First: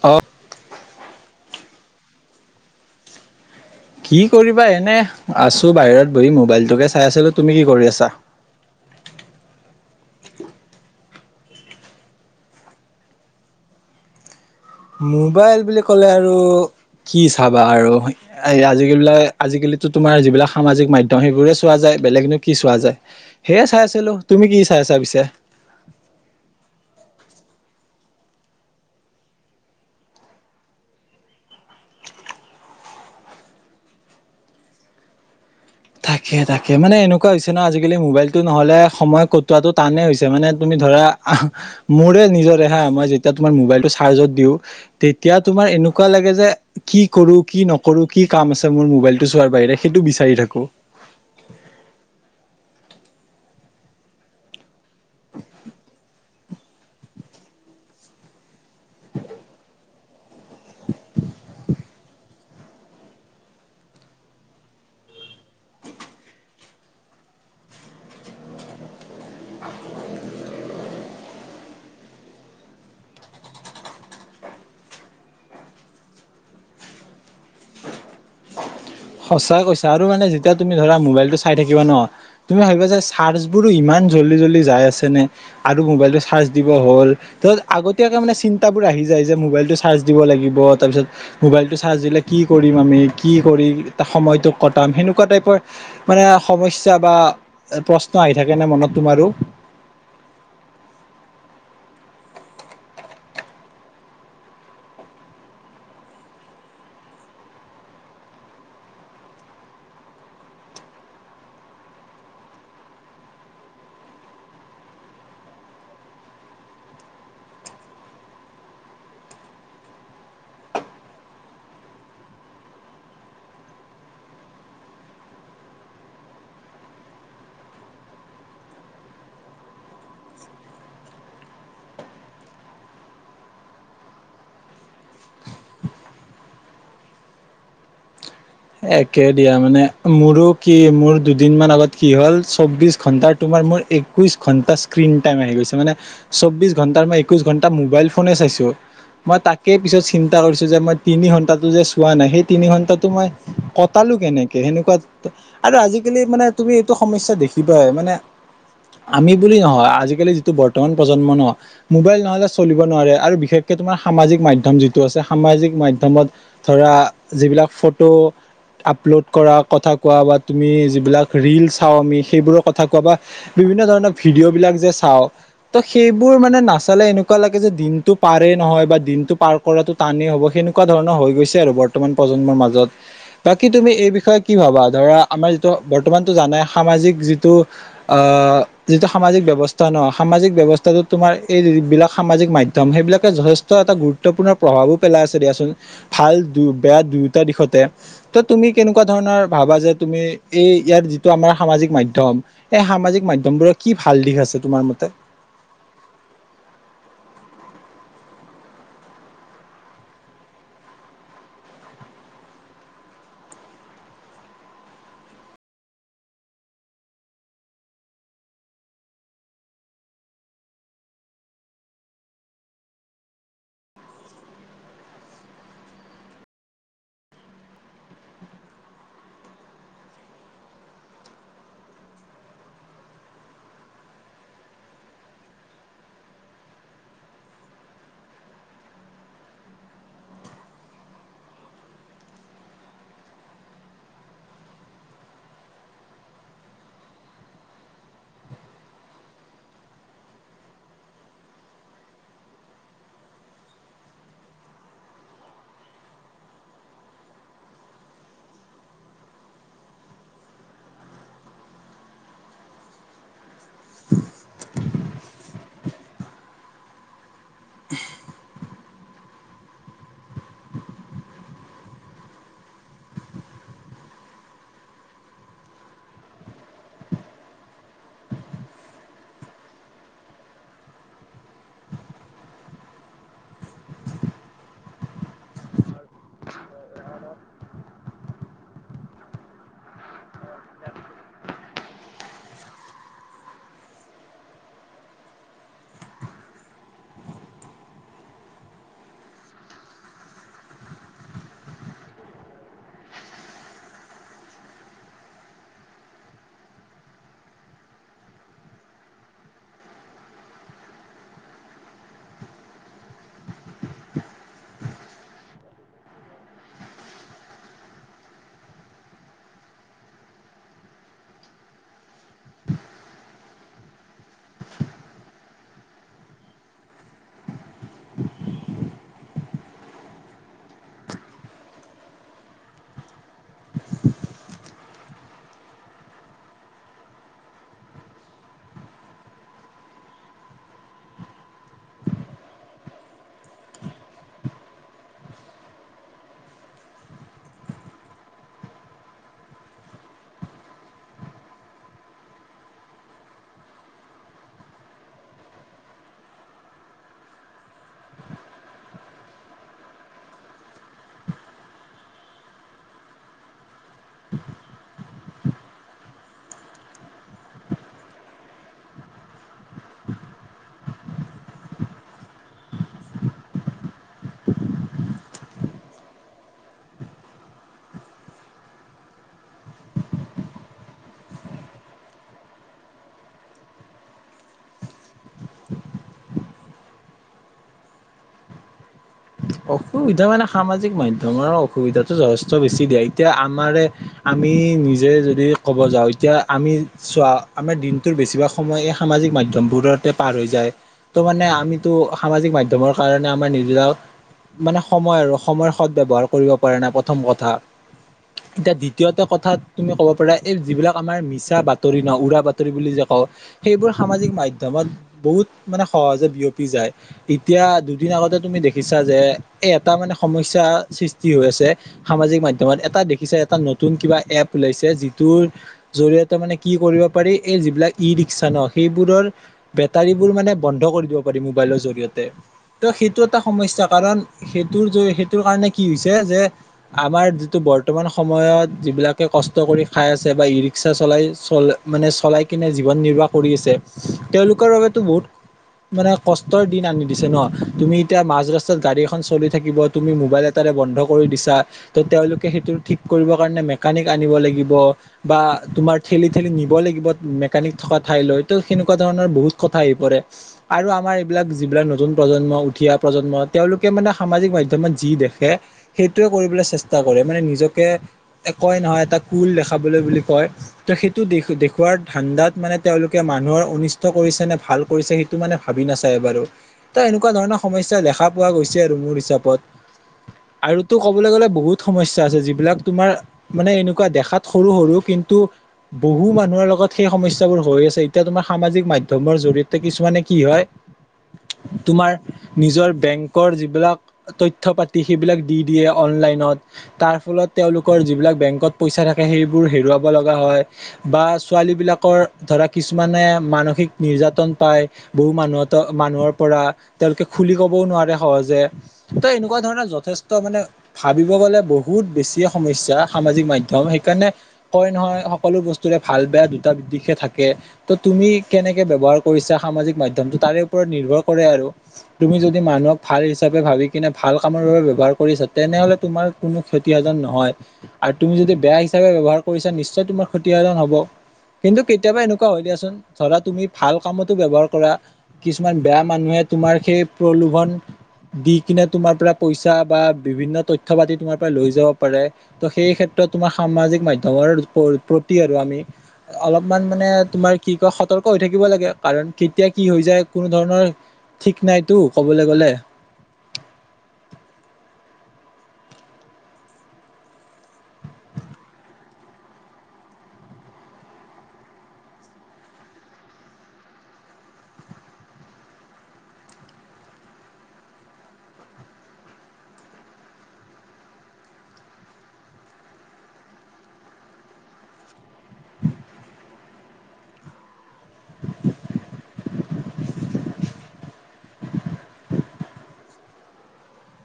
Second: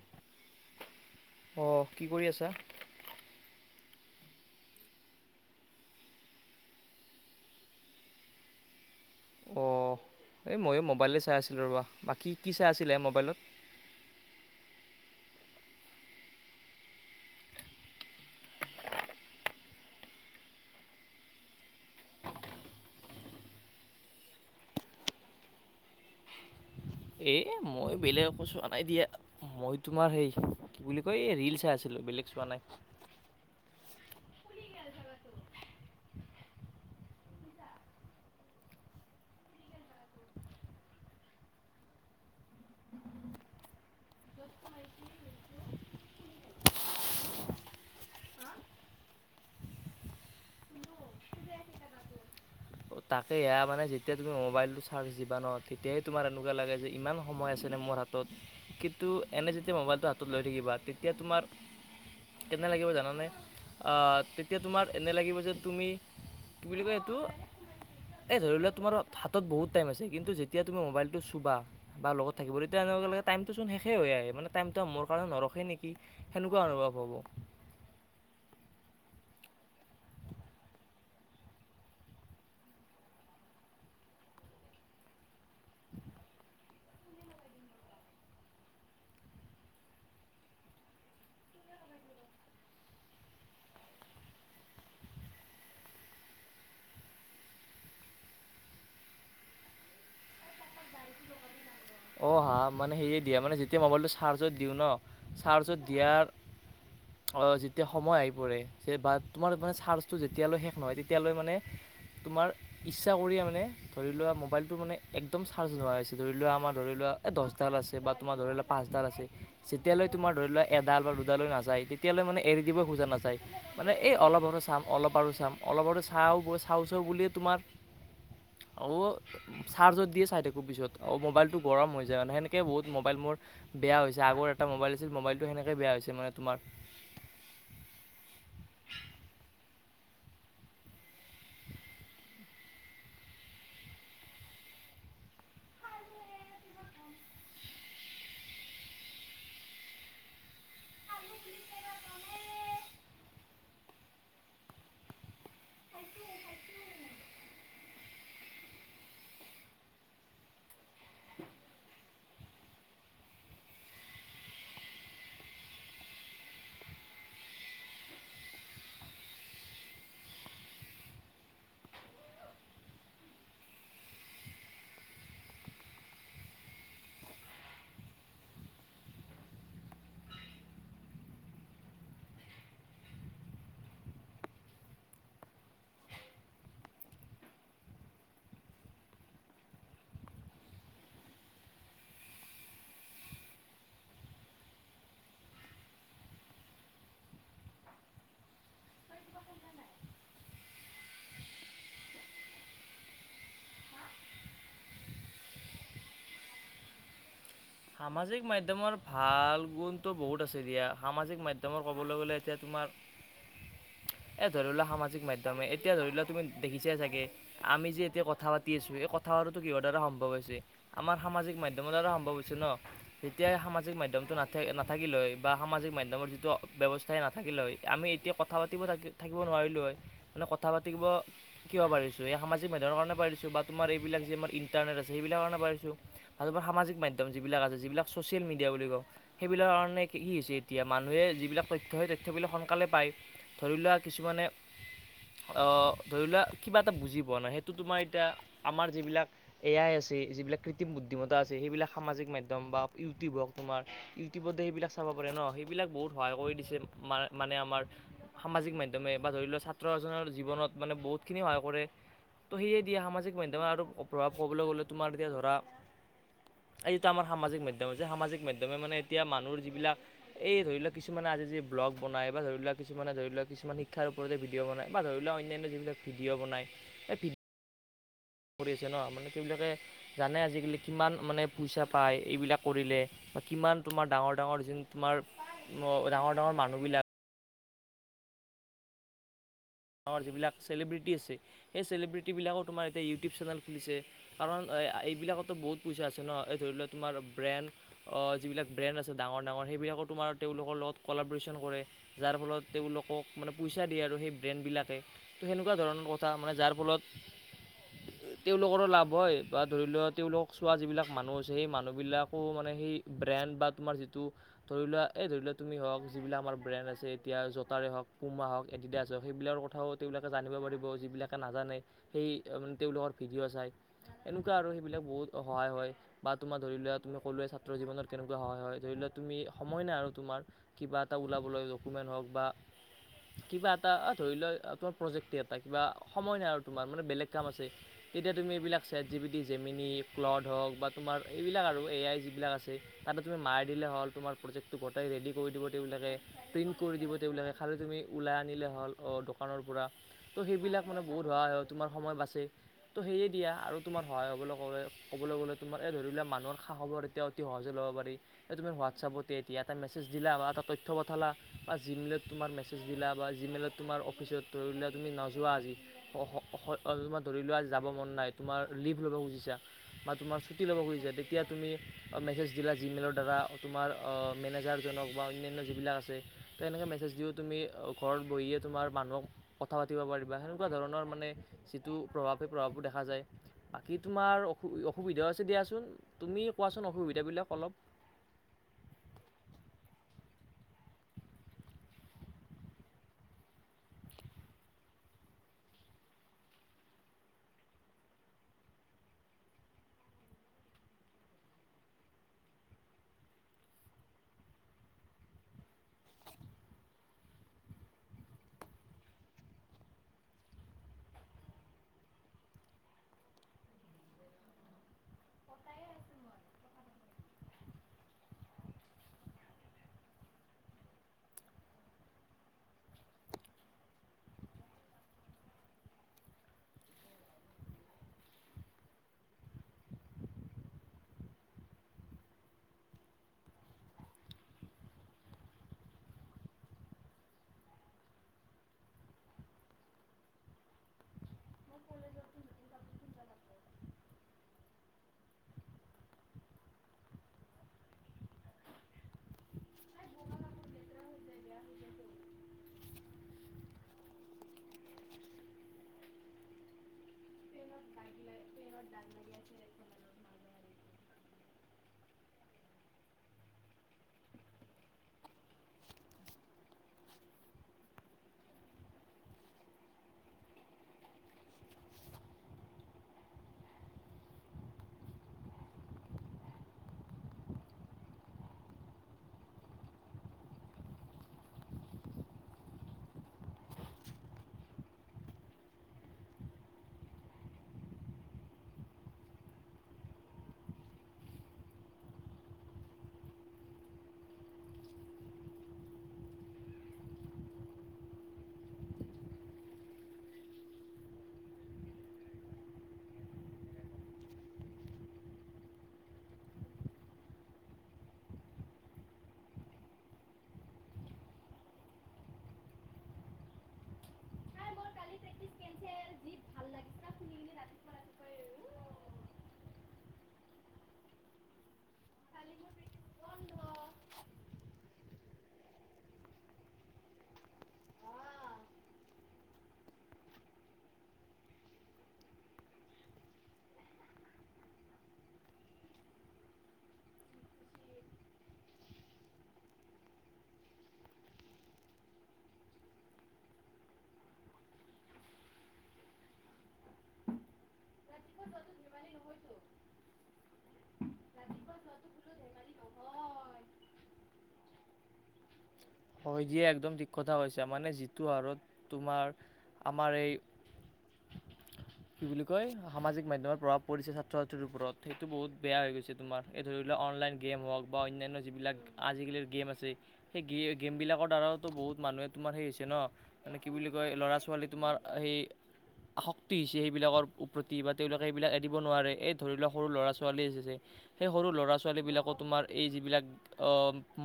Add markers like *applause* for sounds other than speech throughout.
অ' অঁ কি কৰি আছা? কি কৰিবা এনে আছো বাহিৰত বহি মোবাইলটোকে চাই আছিলো, তুমি কি কৰি আছা? *inaudible* অঁ এই ময়ো মোবাইলে চাই আছিলোঁ ৰ'বা, বাকী কি চাই আছিলে মোবাইলত? মোবাইল বুলি ক'লে আৰু কি চাবা আৰু, এই আজিকালি বিলাক আজিকালি তোমাৰ যিবিলাক সামাজিক মাধ্যম, সেইবোৰে চোৱা যায়। বেলেগন নো কি চোৱা যায়, সেয়ে চাই আছিলো, তুমি কি চাইছা পিছে? *unintelligible* এ মই বেলেগ একো চোৱা নাই দিয়া। মই তোমাৰ সেই কি বুলি কয়, এই ৰীল চাই আছিলো বেলেগ চোৱা নাই। *unintelligible* তাকে তাকে মানে এনেকুৱা হৈছে ন, আজিকালি মোবাইলতটো নহলে সময় কটোৱাটো টানে হৈছে, মানে তুমি ধৰা অহ, মোৰে নিজৰে হা মই যেতিয়া তোমাৰ মোবাইল টো চৰ্জত দিওঁ, তেতিয়া তোমাৰ এ এনেকুৱা লাগে যে কি কৰো, কি নকৰো, কি কাম আছে মোৰ মোবাইলটো চোৱাৰ বাহিৰে সেইটো বিচাৰি থাকো। তাকে য়া মানে যেতিয়া তুমি মোবাইল টো চাৰ্জ দিবা ন, তেতিয়া তোমাৰ এনেকুৱা লাগে যে ইমান সময় আছে নে মোৰ হাতত, কিন্তু এনে যেতিয়া মোবাইলটো হাতত লৈ থাকিবা তেতিয়া তোমাৰ কেনে লাগিব জানানে? অহ তেতিয়া তোমাৰ এনে লাগিব যে তুমি কি বুলি কয় এইটো উ এই ধৰি লোৱা তোমাৰ হাতত বহুত টাইম আছে, কিন্তু যেতিয়া তুমি মোবাইল টো চুবা বা লগত থাকিব, তেতিয়া এনে টাইমটো চোন শেষ হৈ আহে, মানে টাইম টো মোৰ কাৰণে নৰখে নেকি সেনেকুৱা অনুভৱ হ'ব। *unintelligible* সঁচাই কৈছা আৰু মানে যেতিয়া তুমি ধৰা মোবাইলটো চাই থাকিবা ন, তুমি ভাবিবা যে চাৰ্জবোৰো ইমান জল্ডি জল্ডি যায় আছে নে, আৰু মোবাইল টো চাৰ্জ দিব হ'ল, তো' আগতিয়াকে মানে চিন্তা বোৰ আহি সি যে আহি যে মোবাইলটো চাৰ্জ দিব লাগিব, তাৰপিছত মোবাইলটো চাৰ্জ দিলে কি কৰিম আমি, কি কৰিম- তাৰ সময়তো কটাম সেনেকুৱা টাইপৰ মানে সমস্যা বা প্ৰশ্ন আহি থাকে নে মনত নোৱাৰো অহ হা মানে সেয়ে দিয়া, মানে যেতিয়া মোবাইলটো চাৰ্জত দিওঁ ন চাৰ্জত দিয়াৰ- অহ যেতিয়া সময় আহি পৰে যে বা, তোমাৰ মে চাৰ্জটো যেতিয়ালৈ শেষ নহয় তেতিয়ালৈ মানে তোমাৰ ইচ্ছা কৰিয়ে মানে ধৰি লোৱা, মোবাইলটো মানে একদম চাৰ্জ নোহোৱা হৈছে ধৰি লোৱা আমাৰ ধৰি লোৱা এ দহডাল আছে বা তোমাৰ ধৰি লোৱা পাঁচডাল আছে, যেতিয়ালৈ তোমাৰ ধৰি লোৱা এডাল বা দুডালৈ নাযায়। তেতিয়ৈ মানে এৰি দিব খোজা নাযায়, মানে এই অলপ আৰু চাম অলপ আৰু চাম অলপ আৰু চাও চাও বুলিয়ে তোমাক, অল চৰ্জত দিয়ে চাই থাকো পিছত মোবাইল টো গৰম হৈ যায় মানে, সেনেকে বহুত মোবাইল মোৰ বেয়া হৈছে, আগৰ এটা মোবাইল আছিল, মোবাইলটো সেনেকৈ বেয়া হৈছে মানে তোমাৰ। *inaudible* একে দিয়া, মানে মোৰো কি মোৰ দুদিন মান আগত কি হ'ল, চৌবিশ ঘন্টাৰ তোমাৰ মোৰ একৈশ ঘণ্টা ইস্কন টাইম আহি গৈছে, মানে চৌবিশ ঘন্টা ৰ মই একৈশ ঘন্টা মই মোবাইল ফোনে চাইছো। মই তাকে পিছত চিন্তা কৰিছো, যে মই তিনি ঘন্টাটো যে চোৱা নাই, সেই তিনি ঘন্টাটো মই কটালো কেনেকে, সেনেকুৱা আৰু আজিকালি মানে তুমি এইটো সমস্যা দেখিবাই মানে আমি বুলি নহয়, আজিকালি যিটো বৰ্তমান প্ৰজন্ম ন মোবাইল নহ'লে চলিব নোৱাৰে, আৰু বিশেষক এ তোমাৰ সামাজিক মাধ্যম যিটো আছে, সামাজিক মাধমত ধৰা যিবিলাক ফটো আপলোড কৰা, কথা কোৱা, বা তুমি যিবিলাক ৰীল চাওঁ আমি সেইবোৰৰ কথা কোৱা বা বিভিন্ন ধৰণৰ ভিডিঅ' বিলাক যে চাওঁ ত' সেইবোৰ মানে নাচালে এনেকুৱা লাগে যে দিনটো পাৰ পাৰে নহয়, বা দিনটো পাৰ কৰাটো টানেই হ'ব, সেনেকুৱা ধৰণৰ হৈ গৈছে আৰু বৰ্তমান প্ৰজন্মৰ মাজত। বাকী তুমি এই বিষয়ে কি ভাবা ধৰা আমাৰ যিটো বৰ্তমানতো জানাই সামাজিক যিটো অহ যিটো সামাজিক ব্যৱস্থা ন, সামাজিক ব্যৱস্থাটো তোমাৰ এই বিলাক সামাজিক মাধ্যম সে সেইবিলাকে যথেষ্ট এটা গুৰুত্বপূৰ্ণ প্ৰভাৱো পেলাই আছে দিয়াচোন, ভাল দু বেয়া দুয়োটা দিশতে। তো' তুমি কেনেকুৱা ধৰণৰ ভাবা যে, তুমি এই ইয়াত যিটো আমাৰ সামাজিক মাধ্যম এই সামাজিক মাধ্যমবোৰ কি ভাল দিশ আছে তোমাৰ মতে সামাজিক মাধ্যমৰ ভাল গুণটো বহুত আছে দিয়া সামাজিক মাধ্যমৰ ক'বলৈ গ'লে এতিয়া তোমাৰ *unintelligible* এ ধৰি লোৱা সামাজিক মাধ্যমে এতিয়া ধৰি লোৱা তুমি দেখিছা চাগে আমি যে এতিয়া কথা পাতি আছো এই কথা কিহৰ দ্বাৰা সম্ভৱ হৈছে আমাৰ সামাজিক মাধ্যমৰ দ্বাৰা সম্ভৱ হৈছে সেইটো ন তেতিয়া সামাজিক মাধ্যমটো না নাথাকিলে বা সামাজিক মাধ্যমৰ যিটো ব্যৱস্থাই নাথাকে নাথাকিলে হয় আমি এতিয়া কথা পাতিব থাকিব নোৱাৰিলোঁ হয় মানে কথা পাতিব কিব পাৰিছোঁ সেই *unintelligible* সমাজিক মাধ্যমৰ কাৰণে পাৰিছো বা তোমাৰ এইবিলাকি আমাৰ যে ইণ্টাৰনেট আছে সেইবিলাকৰ কাৰণে পাৰিছোঁ বা তোমাৰ সমাজিক মাধ্যম *unintelligible* *unintelligible* একদম যিবিলাক আছে যিবিলাক ছ'চিয়েল মিডিয়া বুলি কওঁ সেইবিলাক কাৰণে কি হৈছে এতিয়া মানুহে যিবিলাক তথ্য *unintelligible* *unintelligible* তথ্যবিলাক সোনকালে পায় ধৰি লোৱা কিছুমানে *inaudible* আহ ধৰি লোৱা কিবা এটা বুজি পোৱা নাই সেইটো তোমাৰ এতিয়া আমাৰ যিবিলাক এ আই আছে *unintelligible* আছে যিবিলাক কৃত্ৰিম বুদ্ধিমতা আছে এইবিলাক *unintelligible* সামাজিক মাধ্যম বা ইউটিউব হওক তোমাৰ ইউটিউবতে সেইবিলাক চাব পাৰে ন সেইবিলাক বহুত সহায় কৰি দিছে। মানে আমাৰ সামাজিক মাধ্যমে বা ধৰি লোৱা ছাত্ৰ এজনৰ জীৱনত মানে বহুতখিনি সহায় কৰে। ত' সেয়ে দিয়ে সামাজিক মাধ্যমত আৰু প্ৰভাৱ কবলৈ গলে তোমাৰ এতিয়া ধৰা *unintelligible* আজিটো আমাৰ সামাজিক মাধ্যম আছে সামাজিক মাধ্যমে মানে এতিয়া মানুহৰ যিবিলাক এই ধৰি লওক কিছুমানে আজি যি *unintelligible* *unintelligible* ব্লগ বনাই বা ধৰি লওক কিছুমান ধৰি লওক কিছুমান শিক্ষাৰ ওপৰতে ভিডিঅ' বনাই বা ধৰি লওক অন্যান্য যিবিলাক ভিডিঅ' বনাই এ *unintelligible* *unintelligible* কাম কৰি আছে ন মানে সেইবিলাকে জানে আজিকালি কিমান মানে পইচা পায় এইবিলাক কৰিলে *unintelligible* বা কিমান তোমাৰ ডাঙৰ-ডাঙৰ যোন তোমাৰ ডাঙৰ-ডাঙৰ মানুহবিলাক *unintelligible* গাঁৱৰ যিবিলাক চেলিব্ৰিটি আছে সেই চেলিব্ৰিটিবিলাকো তোমাৰ এতিয়া ইউটিউব চেনেল খুলিছে কাৰণ এ *inaudible* এইবিলাকতো বহুত পইচা আছে ন এই ধৰি লও তোমাৰ ব্ৰেণ্ড অ যিবিলাক ব্ৰেণ্ড আছে ডাঙৰ-ডাঙৰ সেই *unintelligible* *unintelligible* তোমাৰ তেওঁলোকৰ লগত কলাব্ৰিচন কৰে যাৰ ফলত তেওঁলোক মানে প‌ইচা দিয়ে আৰু সেই ব্ৰেণ্টবিলাকে তো সেনেকুৱা ধৰণৰ কথা মানে যাৰ ফলত *unintelligible* *unintelligible* *inaudible* তেওঁলোকৰো লাভ হয় বা ধৰি লোৱা তেওঁলোকক চোৱা যিবিলাক মানুহ আছে সেই মানুহবিলাকো মানে সেই ব্ৰেণ্ড *unintelligible* ব্ৰেণ্ড বা তোমাৰ যিটো ধৰি লোৱা এ ধৰি লোৱা তুমি হ‌ওক যিবিলাক আমাৰ ব্ৰেণ্ড আছে এতিয়া জোতাৰে হ‌ওক পোমা *unintelligible* *unintelligible* বা হ‌ওক এদিডাচ *inaudible* সেইবিলাকৰ কথাও তেওঁলোকে জানিব পাৰিব যিবিলাকে নাজানে সেই মানে তেওঁলোকৰ ভিডিঅ' চাই *unintelligible* *unintelligible* এনেকুৱা আৰু সেইবিলাক বহুত সহায় হয় বা তোমাৰ ধৰি লোৱা তুমি ক'লোৱে ছাত্ৰৰ জীৱনত কেনেকুৱা সহায় হয় ধৰি লোৱা *unintelligible* *unintelligible* তুমি সময় নাই আৰু তোমাৰ কিবা এটা ওলাবলৈ ডকুমেণ্ট হ‌ওক বা কিবা *inaudible* এটা ধৰি লোৱা তোমাৰ প্ৰজেক্টেই এটা কিবা সময় নাই আৰু তোমাৰ মানে বেলেগ কাম আছে তেতিয়া তুমি এইবিলাক *unintelligible* *unintelligible* চেতজিপিটি, জেমিনি *unintelligible* হ‌ওক বা তোমাৰ এইবিলাক আৰু এআই যিবিলাক আছে তাতে তুমি মাৰি দিলে *unintelligible* হল তোমাৰ প্ৰজেক্টটো গোটেই ৰেডি কৰি দিব তেওঁলোকে, প্ৰিন্ট কৰি দিব তেওঁলোকে খালি তুমি ওলাই আনিলে *unintelligible* *unintelligible* অঁ দোকানৰ পৰা ত' সেইবিলাক মানে বহুত সহায় হ'ল তোমাৰ সময় বাচে তো সেয়ে দিয়া আৰু *unintelligible* আৰু তোমাৰ সহায় হব কবলৈ গলে তোমাৰ এই ধৰিলে মানুহৰ খা-খবৰ এতিয়া অতি সহজে ল'ব পাৰি তুমি *unintelligible* হোৱাটছএপতে এতিয়া এটা মেছেজ দিলা বা এটা তথ্য পঠালা বা জিমেইলত তোমাৰ মেছেজ দিলা বা জিমেইলত *unintelligible* তোমাৰ অফিচত ধৰি লোৱা তুমি নোযোৱা আজি, তোমাৰ ধৰি লোৱা আজি যাব মন নাই তোমাৰ *unintelligible* *unintelligible* লীভ ল'ব খুজিছা বা তোমাৰ ছুটী ল'ব খুজিছা তেতিয়া তুমি মেছেজ দিলা জিমেইলৰ দ্বাৰা তোমাৰ অ মেনেজাৰজনক বা অন্যান্য যিবিলাক আছে তো এনেকৈ মেছেজ দিওঁ তুমি ঘৰত বহিয়ে *unintelligible* তোমাৰ মানুহক কথা পাতিব পাৰিবা সেনেকুৱা ধৰণৰ মানে যিটো প্ৰভাৱ সেই প্ৰভাৱটো দেখা যায় *unintelligible* *inaudible* বাকী তোমাৰ অসু-অসুবিধাও আছে দিয়াচোন তুমি কোৱাচোন অসুবিধাবিলাক অলপ *unintelligible* *unintelligible* *inaudible* অসুবিধা মানে সামাজিক মাধ্যমৰ অসুবিধাটো যথেষ্ট বেছি দিয়া এতিয়া আমাৰে *unintelligible* *inaudible* আমি নিজে যদি ক'ব যাওঁ এতিয়া আমি চোৱা আমাৰ দিনটোৰ বেছিভাগ সময় এই সামাজিক মাধ্যম *unintelligible* মাধ্যমবোৰতে পাৰ হৈ যায় ত মানে আমিতো সামাজিক মাধ্যমৰ কাৰণে আমাৰ নিজেও *unintelligible* মানে সময় আৰু সময়ৰ সদব্যৱহাৰ কৰিব পৰা নাই প্ৰথম কথা। *unintelligible* *inaudible* এতিয়া দ্বিতীয়তে কথাত তুমি ক'ব পাৰা এই যিবিলাক আমাৰ মিছা বাতৰি ন উৰা বাতৰি বুলি যে ক *unintelligible* সেইবোৰ সামাজিক মাধ্যমত বহুত মানে সহজে বিয়পি যায় এতিয়া দুদিন *unintelligible* আগতে তুমি দেখিছা যে *unintelligible* এ এটা মানে সমস্যা সৃষ্টি হৈ আছে সামাজিক মাধ্যমত এটা দেখিছে এটা নতুন কিবা এ এপ ওলাইছে যিটোৰ জৰিয়তে মানে কি কৰিব পাৰি এই যিবিলাক ই ৰিক্সা ন সেইবোৰৰ বেটাৰীবোৰ মানে বন্ধ কৰি দিব পাৰি মোবাইলৰ জৰিয়তে ত' সেইটো এটা সমস্যা কাৰণ। সেইটোৰ সেইটোৰ কাৰণে কি হৈছে যে আমাৰ যিটো বৰ্তমান সময়ত যিবিলাকে কষ্ট কৰি খাই আছে বা ই ৰিক্সা চলাই চল মানে চলাই কিনে জীৱন নিৰ্বাহ কৰি আছে তেওঁলোকৰ বাবেতো বহুত। মানে কষ্টৰ দিন আনি দিছে ন তুমি এতিয়া মাজ ৰাস্তাত গাড়ী। চি থাকিব তুমি মোবাইল এটাৰে বন্ধ। তা তেওঁলোকে সেই ঠিক কৰিব কাৰ মেকানিক আনিব লাগিব বা তোমাৰ খঠেলি ঠেলি নিব লাগিব মেকানিক থকা ঠাইলৈ ত' সেনেকুৱা ধৰণৰ বহুত কথা আহি পৰে আৰু আমাৰ বিলাক যিবিলাক নতুন প্ৰজন্ম উঠিয়া প্ৰজন্ম তেওঁলোক। মে সাজিক মাধ্যমত যি দেখে সেইটোৱে কৰিবলৈ চেষ্টা কৰে মানে নিজকে নহয় এটা ক দেখাবলৈ বুলি কয় ত সেইটো দেখুৱাৰ ধান্দাত মানে তেওঁলোকে মানুহৰ কৰিছে নে ভাল কৰিছে সেইটো মানে ভাবি নাচায় এবাৰু ত এনেকুৱা ধৰণৰ সমস্যা দেখা পোৱা গৈছে। আৰু মোৰ হিচাপত আৰুতো ক'বলৈ গ'লে বহুত সমস্যা আছে যিবিলাক তোমাৰ মানে এনেকুৱা দেখাত সৰু সৰু কিন্তু কিন্তু বহু মানুহৰ লগত সেই সমস্যাবোৰ হৈ আছে এতিয়া তোমাৰ সামাজিক মাধ্যমৰ জৰিয়তে কিছুমানে কি হয়। তোমাৰ নিজৰ বেংক যিবিলাক তথ্য পাতি সেইবিলাক দি দিয়ে অনলাইনত তাৰ ফলত তেওঁলোকৰ যিবিলাক বেংকত পইচা থাকে সেইবোৰ হেৰুৱাব লগা হয় বা ছোৱালী বিলাকৰ ধৰা কিছুমানে মানসিক নিৰ্যাতন পাই বহু মানুহ মানুহৰ পৰা তেওঁলোকে খুলি ক'বও নোৱাৰে। সহজে ত এনেকুৱা ধৰণৰ যথেষ্ট মানে ভাবিব গ'লে বহুত বেছিয় সমস্যা। সামাজিক মাধ্যম সেইকাৰণে। কয় নহয় সকলো বস্তুৰে ভাল বেয়া দুটা দিশে থাকে ত তুমি কেনেকে ব্যৱহাৰ কৰিছা। সামাজিক মাধ্যম তাৰে ওপৰত নিৰ্ভৰ কৰে আৰু তুমি যদি মানুহক। ভাল হিচাপে ভাবি কিনে ভাল কামৰ বাবে ব্যৱহাৰ কৰিছে তেনেহলে তোমাৰ কোনো ক্ষসন নহয় আৰু তুমি যদি বেয়া হিচাপে ব্যৱহাৰ কৰিছা নিশ্চয় তোমাৰ ক্ষতিসাধন হব। কিন্তু কেতিয়াবা এনেকুৱা হয় দিয়াচোন ধৰা তুমি ভাল কামতো ব্যৱহাৰ কৰা কিছুমান বেয়া মানুহে তোমাৰ সেই প্ৰলোভন দি কিনে তোমাৰ পৰা পইচা বা বিভিন্ন তথ্য পাতি তোমাৰ পৰা লৈ যাব পাৰে ত' সেই। ক্ষেত্ৰত তোমাৰ সামাজিক মাধ্যমৰ প্ৰতি আৰু আমি অলপমান মানে তোমাৰ। কি কয় সতৰ্ক হৈ থাকিব লাগে কাৰণ কেতিয়া কি হৈ যায় কোনো ধৰণৰ ঠিক নাইতো কবলৈ গ'লে। হয় দিয়ে একদম ঠিক কথা হৈছে মানে যিটো হাৰত তোমাৰ আমাৰ এই *inaudible* কি বুলি কয় সামাজিক মাধ্যমত প্ৰভাৱ পৰিছে ছাত্ৰ ছাত্ৰীৰ ওপৰত সেইটো বহুত বেয়া হৈ গৈছে তোমাৰ এই ধৰি লোৱা। *unintelligible* অনলাইন গেম হওক বা অন্যান্য যিবিলাক আজিকালিৰ গেম আছে সেই গে গেমবিলাকৰ দ্বাৰাওতো বহুত মানুহে তোমাৰ সেই হৈছে ন মানে কি বুলি কয় ল'ৰা ছোৱালী তোমাৰ সেই আসক্তি আহিছে সেইবিলাকৰ প্ৰতি বা তেওঁলোকে সেইবিলাক এৰিব নোৱাৰে এই ধৰি লওক সৰু ল'ৰা ছোৱালী আ যে সেই সৰু ল'ৰা ছোৱালী বিলাকো তোমাৰ এই যিবিলাক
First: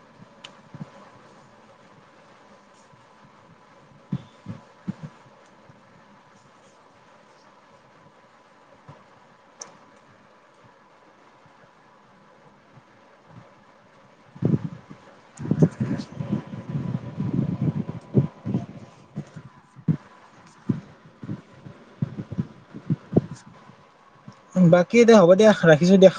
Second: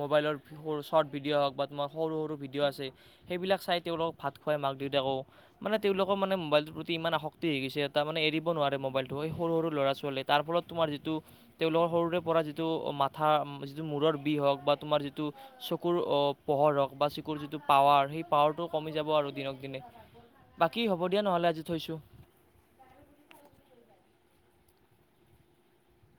মোবাইলৰ। ভিডিঅ' হওক বা তোমাৰ সৰু সৰু ভিডিঅ' আছে সেইবিলাক চাই তেওঁলক ভাত খুৱাই মাক দেউতাকো মানে তেওঁলোক। মানে মোবাইলটোৰ প্ৰতি ইমান আসক্তিকিছে এ মান এৰিব নোৱাৰে মোবাইলটো সৰু সৰু ল'ৰা ছোৱালীয়ে তাৰ ফলত তোমাৰ যিটো। তেওঁলোকৰ সৰুৰে পৰা যিটো মাথা যিটো মূৰৰ বিষ হওঁক বা তোমাৰ যিটো। চকুৰ পোহৰ হক বা চিকুৰ যিটো পাৱাৰ সেই পাৱাৰটো কমি যাব আৰু দিনক দিনে। বাকী হ'ব দিয়া নহ'লে আজি থৈছোঁ। *inaudible* বাকী দে হ'ব দিয়া ৰাখিছো দিয়।